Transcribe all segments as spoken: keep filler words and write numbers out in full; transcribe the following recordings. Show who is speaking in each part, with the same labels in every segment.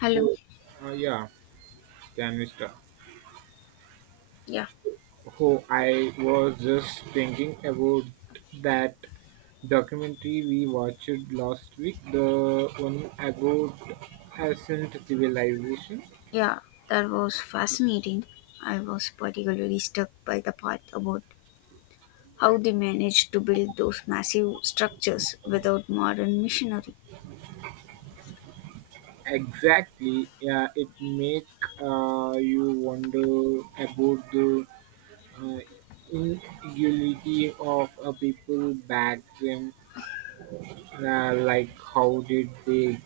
Speaker 1: Hello.
Speaker 2: Oh, uh, yeah, can we
Speaker 1: Yeah.
Speaker 2: Oh, I was just thinking about that documentary we watched last week, the one about ancient civilization.
Speaker 1: Yeah. That was fascinating. I was particularly struck by the part about how they managed to build those massive structures without modern machinery.
Speaker 2: Exactly. Yeah, it make uh, you wonder about the uh, inequality of a people back then. Uh, like, how did they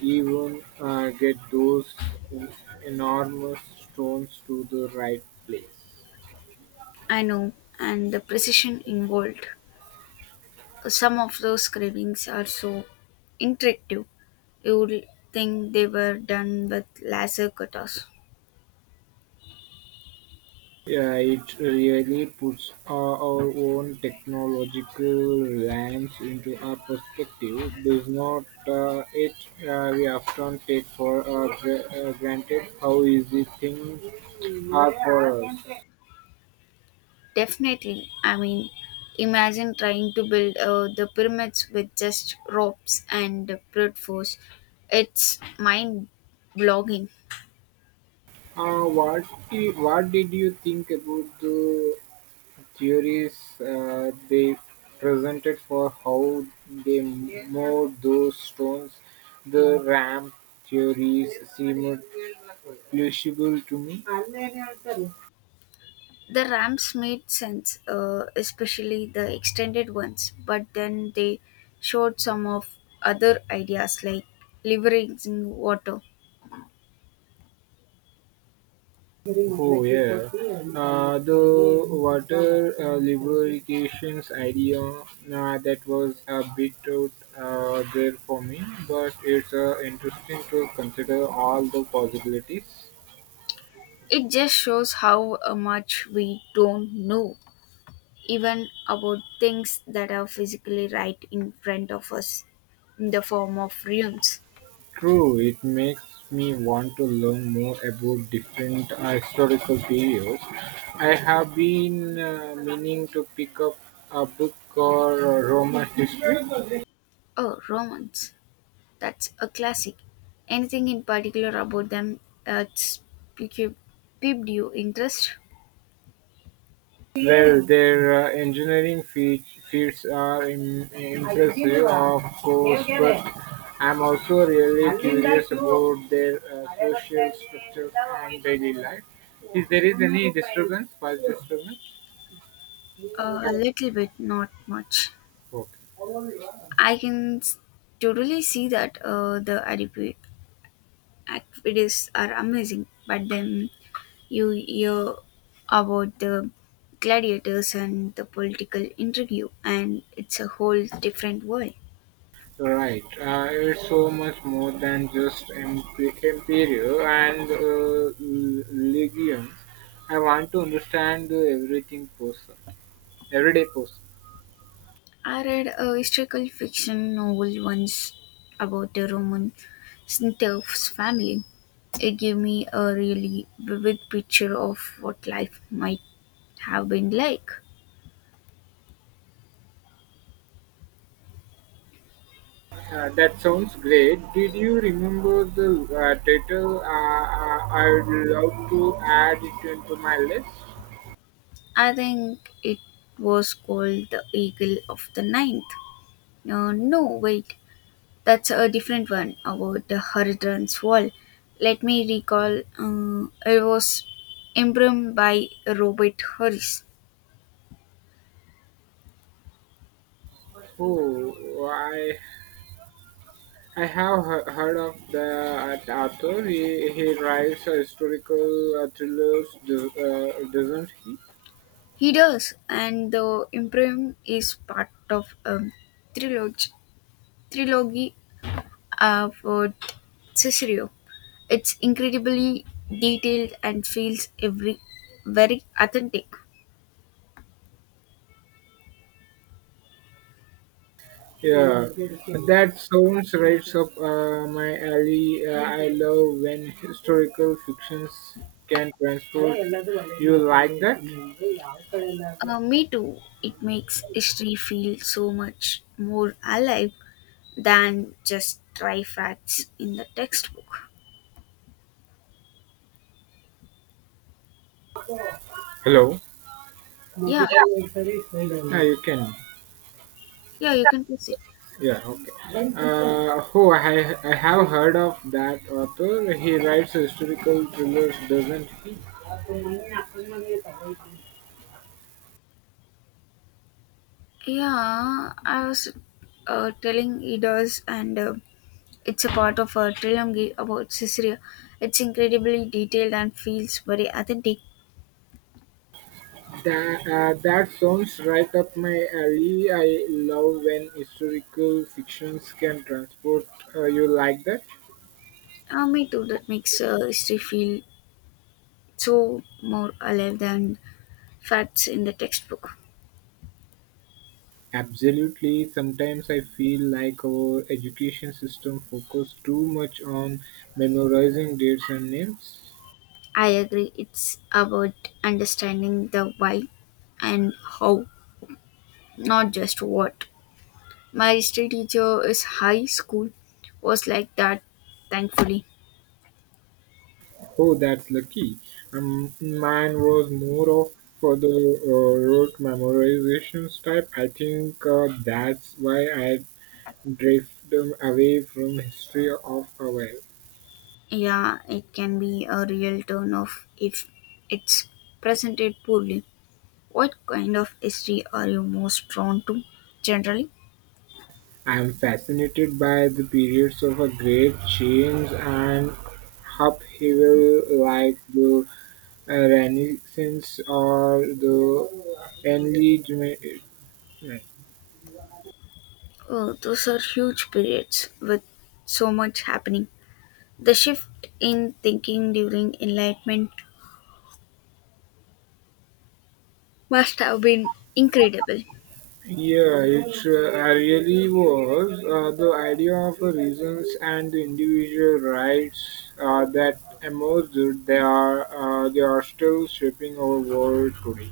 Speaker 2: Even uh, get those en- enormous stones to the right place.
Speaker 1: I know, and the precision involved. Some of those carvings are so intricate, you would think they were done with laser cutters.
Speaker 2: Yeah, it really puts our our own technological reliance into our perspective, does not uh, it? Uh, we often take for uh, gra- uh, granted how easy things are for us.
Speaker 1: Definitely. I mean, imagine trying to build uh, the pyramids with just ropes and brute force. It's mind blogging.
Speaker 2: Uh, what, i- what did you think about the theories uh, they presented for how they moved those stones? The ramp theories seemed plausible to me.
Speaker 1: The ramps made sense, uh, especially the extended ones, but then they showed some of other ideas like leveraging water.
Speaker 2: Oh yeah, uh, the water uh, lubrications idea uh, that was a bit out uh, there for me, but it's uh, interesting to consider all the possibilities.
Speaker 1: It just shows how uh, much we don't know, even about things that are physically right in front of us in the form of ruins.
Speaker 2: True, it makes me want to learn more about different uh, historical periods. I have been uh, meaning to pick up a book called uh, Roman history.
Speaker 1: Oh, Romans. That's a classic. Anything in particular about them that's piqued piqued your interest?
Speaker 2: Well, their uh, engineering feats, feats are im- impressive, of course, but I'm also really curious about their uh, social structure and daily life. Is there is any disturbance, past disturbance,
Speaker 1: Uh, a little bit, not much.
Speaker 2: okay.
Speaker 1: I can s- totally see that uh, the Adipi activities are amazing, but then you hear about the gladiators and the political intrigue, and it's a whole different world.
Speaker 2: Right. Uh, it's so much more than just imp- Imperial and uh, l- legions. I want to understand the everything person, everyday person.
Speaker 1: I read a historical fiction novel once about the Roman Snithers family. It gave me a really vivid picture of what life might have been like.
Speaker 2: Uh, that sounds great. Did you remember the uh, title? Uh, uh, I'd love to add it into my list.
Speaker 1: I think it was called The Eagle of the Ninth. No, no, wait, that's a different one about the Hadrian's Wall. Let me recall, uh, it was embroidered by Robert Harris.
Speaker 2: Oh, I I have he- heard of the uh, author. He, he writes uh, historical uh, thrillers, do- uh, doesn't he?
Speaker 1: He does, and the Imperium is part of a trilogy, trilogy of uh, Cicero. It's incredibly detailed and feels every very authentic.
Speaker 2: Yeah, that sounds right up uh, my alley. Uh, I love when historical fictions can transport you like that.
Speaker 1: Uh, me too. It makes history feel so much more alive than just dry facts in the textbook.
Speaker 2: Hello.
Speaker 1: Yeah,
Speaker 2: Yeah, you can.
Speaker 1: yeah, you can press it.
Speaker 2: Yeah, okay. Uh, oh, I, I have heard of that author. He writes historical thrillers, doesn't he?
Speaker 1: Yeah, I was uh, telling he does, and uh, it's a part of a trilogy about Caesarea. It's incredibly detailed and feels very authentic.
Speaker 2: That, uh, that sounds right up my alley. I love when historical fictions can transport uh, you like that.
Speaker 1: Uh, me too, that makes uh, history feel so more alive than facts in the textbook.
Speaker 2: Absolutely. Sometimes I feel like our education system focuses too much on memorizing dates and names.
Speaker 1: I agree, it's about understanding the why and how, not just what. My history teacher is high school, was like that, thankfully.
Speaker 2: Oh, that's lucky. Um, mine was more of for the uh, rote memorizations type. I think uh, that's why I drift um, away from history of our
Speaker 1: Yeah, it can be a real turn off if it's presented poorly. What kind of history are you most drawn to generally?
Speaker 2: I am fascinated by the periods of a great change and upheaval like the uh, Renaissance or the Enlightenment.
Speaker 1: Oh, those are huge periods with so much happening. The shift in thinking during Enlightenment must have been incredible.
Speaker 2: Yeah, it uh, really was. Uh, the idea of uh, reasons and the individual rights uh, that emerged, they are, uh, they are still shaping our world today.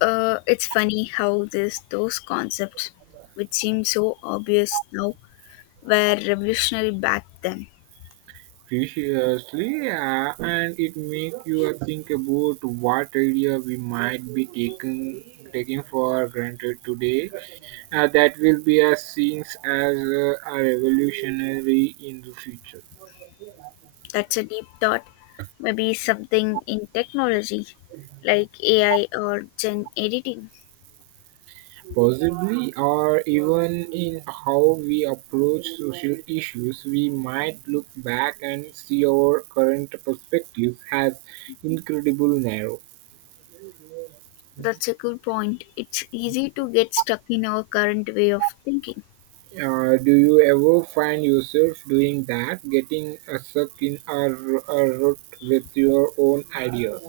Speaker 1: Uh, it's funny how this those concepts, which seem so obvious now, were revolutionary back then.
Speaker 2: Preciously uh, and it make you think about what idea we might be taking taking for granted today uh, that will be as seen as uh, a revolutionary in the future.
Speaker 1: That's a deep thought. Maybe something in technology, like A I or gen editing.
Speaker 2: Possibly, or even in how we approach social issues we might look back and see our current perspectives as incredible narrow.
Speaker 1: That's a good point. It's easy to get stuck in our current way of thinking.
Speaker 2: Uh, do you ever find yourself doing that, getting uh, stuck in a, r- a rut with your own ideas?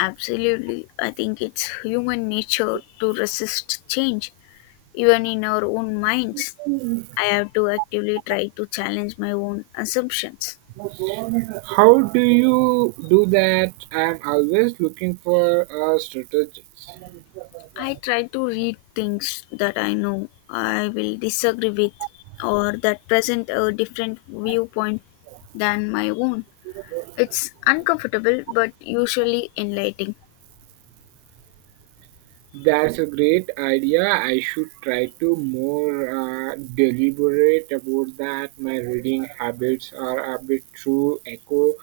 Speaker 1: Absolutely. I think it's human nature to resist change, even in our own minds. I have to actively try to challenge my own assumptions.
Speaker 2: How do you do that? I'm always looking for a strategist.
Speaker 1: I try to read things that I know I will disagree with or that present a different viewpoint than my own. It's uncomfortable but usually enlightening.
Speaker 2: That's a great idea. I should try to more uh, deliberate about that. My reading habits are a bit too echo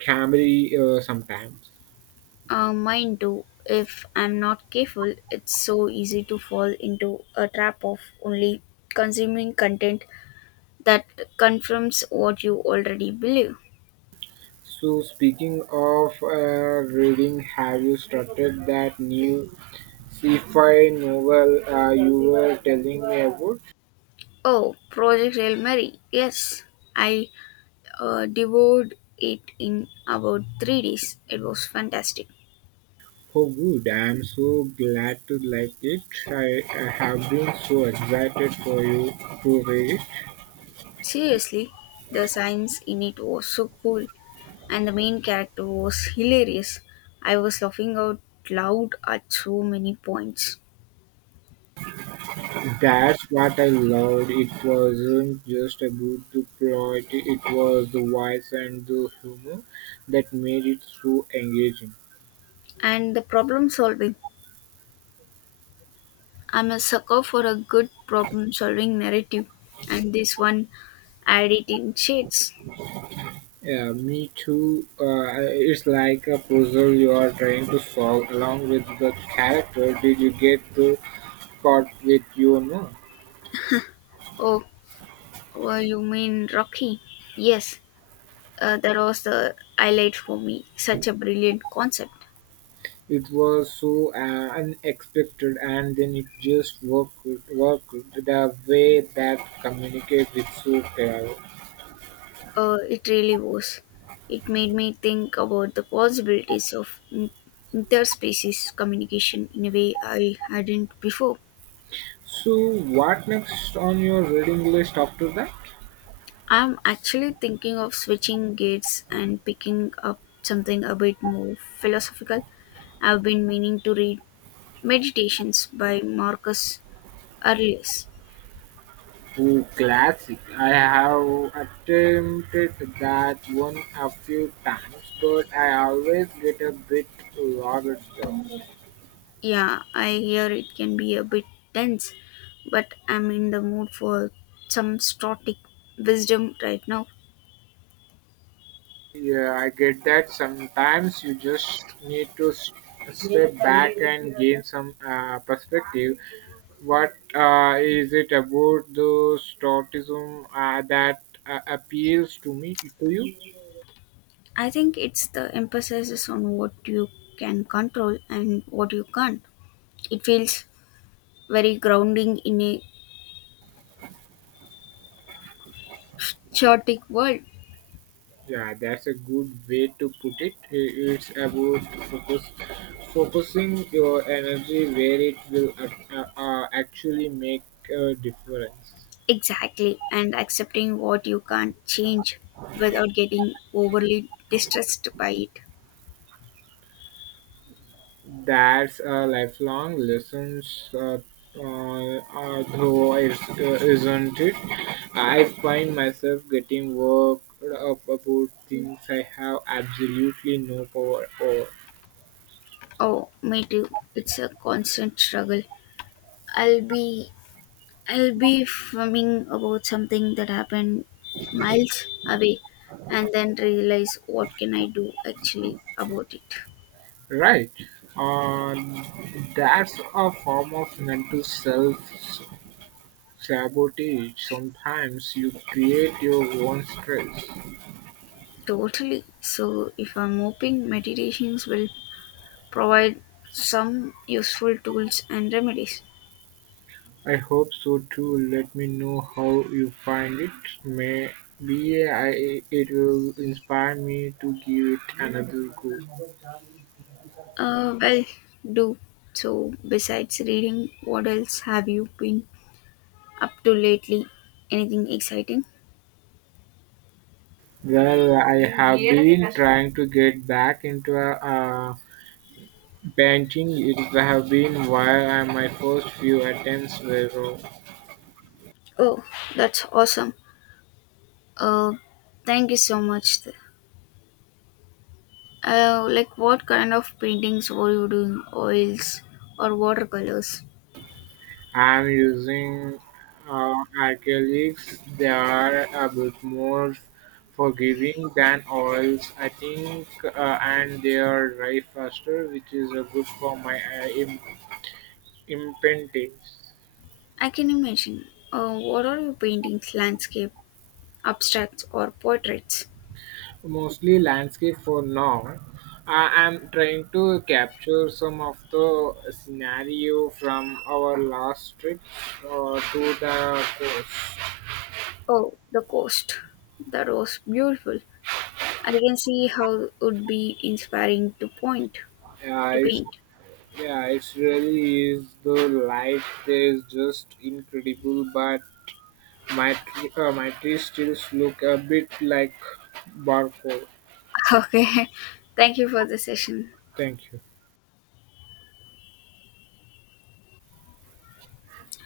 Speaker 2: camry uh, sometimes.
Speaker 1: Uh, mine too. If I'm not careful, it's so easy to fall into a trap of only consuming content that confirms what you already believe.
Speaker 2: So, speaking of uh, reading, have you started that new sci-fi novel uh, you were telling me about?
Speaker 1: Oh, Project Hail Mary. Yes, I uh, devoured it in about three days. It was fantastic.
Speaker 2: Oh, good! I am so glad to like it. I, I have been so excited for you to read. It.
Speaker 1: Seriously, the science in it was so cool, and the main character was hilarious. I was laughing out loud at so many points.
Speaker 2: That's what I loved. It wasn't just about the plot; it was the voice and the humor that made it so engaging.
Speaker 1: And the problem solving. I'm a sucker for a good problem solving narrative, and this one had it in shades.
Speaker 2: Yeah, me too. Uh, it's like a puzzle you are trying to solve along with the character. Did you get the caught with you or no?
Speaker 1: Oh, oh you mean Rocky? Yes, uh, that was the highlight for me. Such a brilliant concept.
Speaker 2: It was so uh, unexpected, and then it just worked worked the way that communicates with so clever.
Speaker 1: Uh, it really was. It made me think about the possibilities of in- interspecies communication in a way I hadn't before.
Speaker 2: So, what next on your reading list after that?
Speaker 1: I'm actually thinking of switching gears and picking up something a bit more philosophical. I've been meaning to read Meditations by Marcus Aurelius.
Speaker 2: Oh, classic. I have attempted that one a few times, but I always get a bit logged down.
Speaker 1: Yeah, I hear it can be a bit dense, but I'm in the mood for some stoic wisdom right now.
Speaker 2: Yeah, I get that sometimes you just need to s- step back and gain some uh, perspective. What uh, is it about the stoicism uh, that uh, appeals to me to you?
Speaker 1: I think it's the emphasis on what you can control and what you can't. It feels very grounding in a chaotic world.
Speaker 2: Yeah, that's a good way to put it. I- It's about focus, focusing your energy where it will ac- uh, uh, actually make a difference.
Speaker 1: Exactly, and accepting what you can't change without getting overly distressed by it.
Speaker 2: That's a lifelong lessons, uh, uh, uh, though it's, uh, isn't it? I find myself getting worked up about things I have absolutely no power over.
Speaker 1: Oh, me too. It's a constant struggle. I'll be I'll be fuming about something that happened miles away and then realize what can I do actually about it.
Speaker 2: Right. Uh, that's a form of mental self Sabotage. Sometimes you create your own stress.
Speaker 1: Totally. So if I'm hoping meditations will provide some useful tools and remedies.
Speaker 2: I hope so too. Let me know how you find it. Maybe I, it will inspire me to give it another go.
Speaker 1: Uh, well, do. So, besides reading, what else have you been up to lately? Anything exciting?
Speaker 2: Well, I have been trying to get back into a, uh, painting. It have been while and my first few attempts were wrong.
Speaker 1: Oh, that's awesome. Uh, thank you so much. Uh, like, what kind of paintings were you doing? Oils or watercolors?
Speaker 2: I'm using uh, acrylics. They are a bit more forgiving than oils, I think, uh, and they are dry faster, which is uh, good for my uh, im- imprinting.
Speaker 1: I can imagine. Uh, what are your paintings? Landscape, abstracts, or portraits?
Speaker 2: Mostly landscape for now. I am trying to capture some of the scenario from our last trip uh, to the coast.
Speaker 1: Oh, the coast. That was beautiful. I can see how it would be inspiring to point
Speaker 2: Uh,
Speaker 1: to
Speaker 2: it's
Speaker 1: paint.
Speaker 2: Yeah, it really is. The light there is just incredible, but my tree, uh, my trees still look a bit like barcode.
Speaker 1: Okay. Thank you for the session.
Speaker 2: Thank you.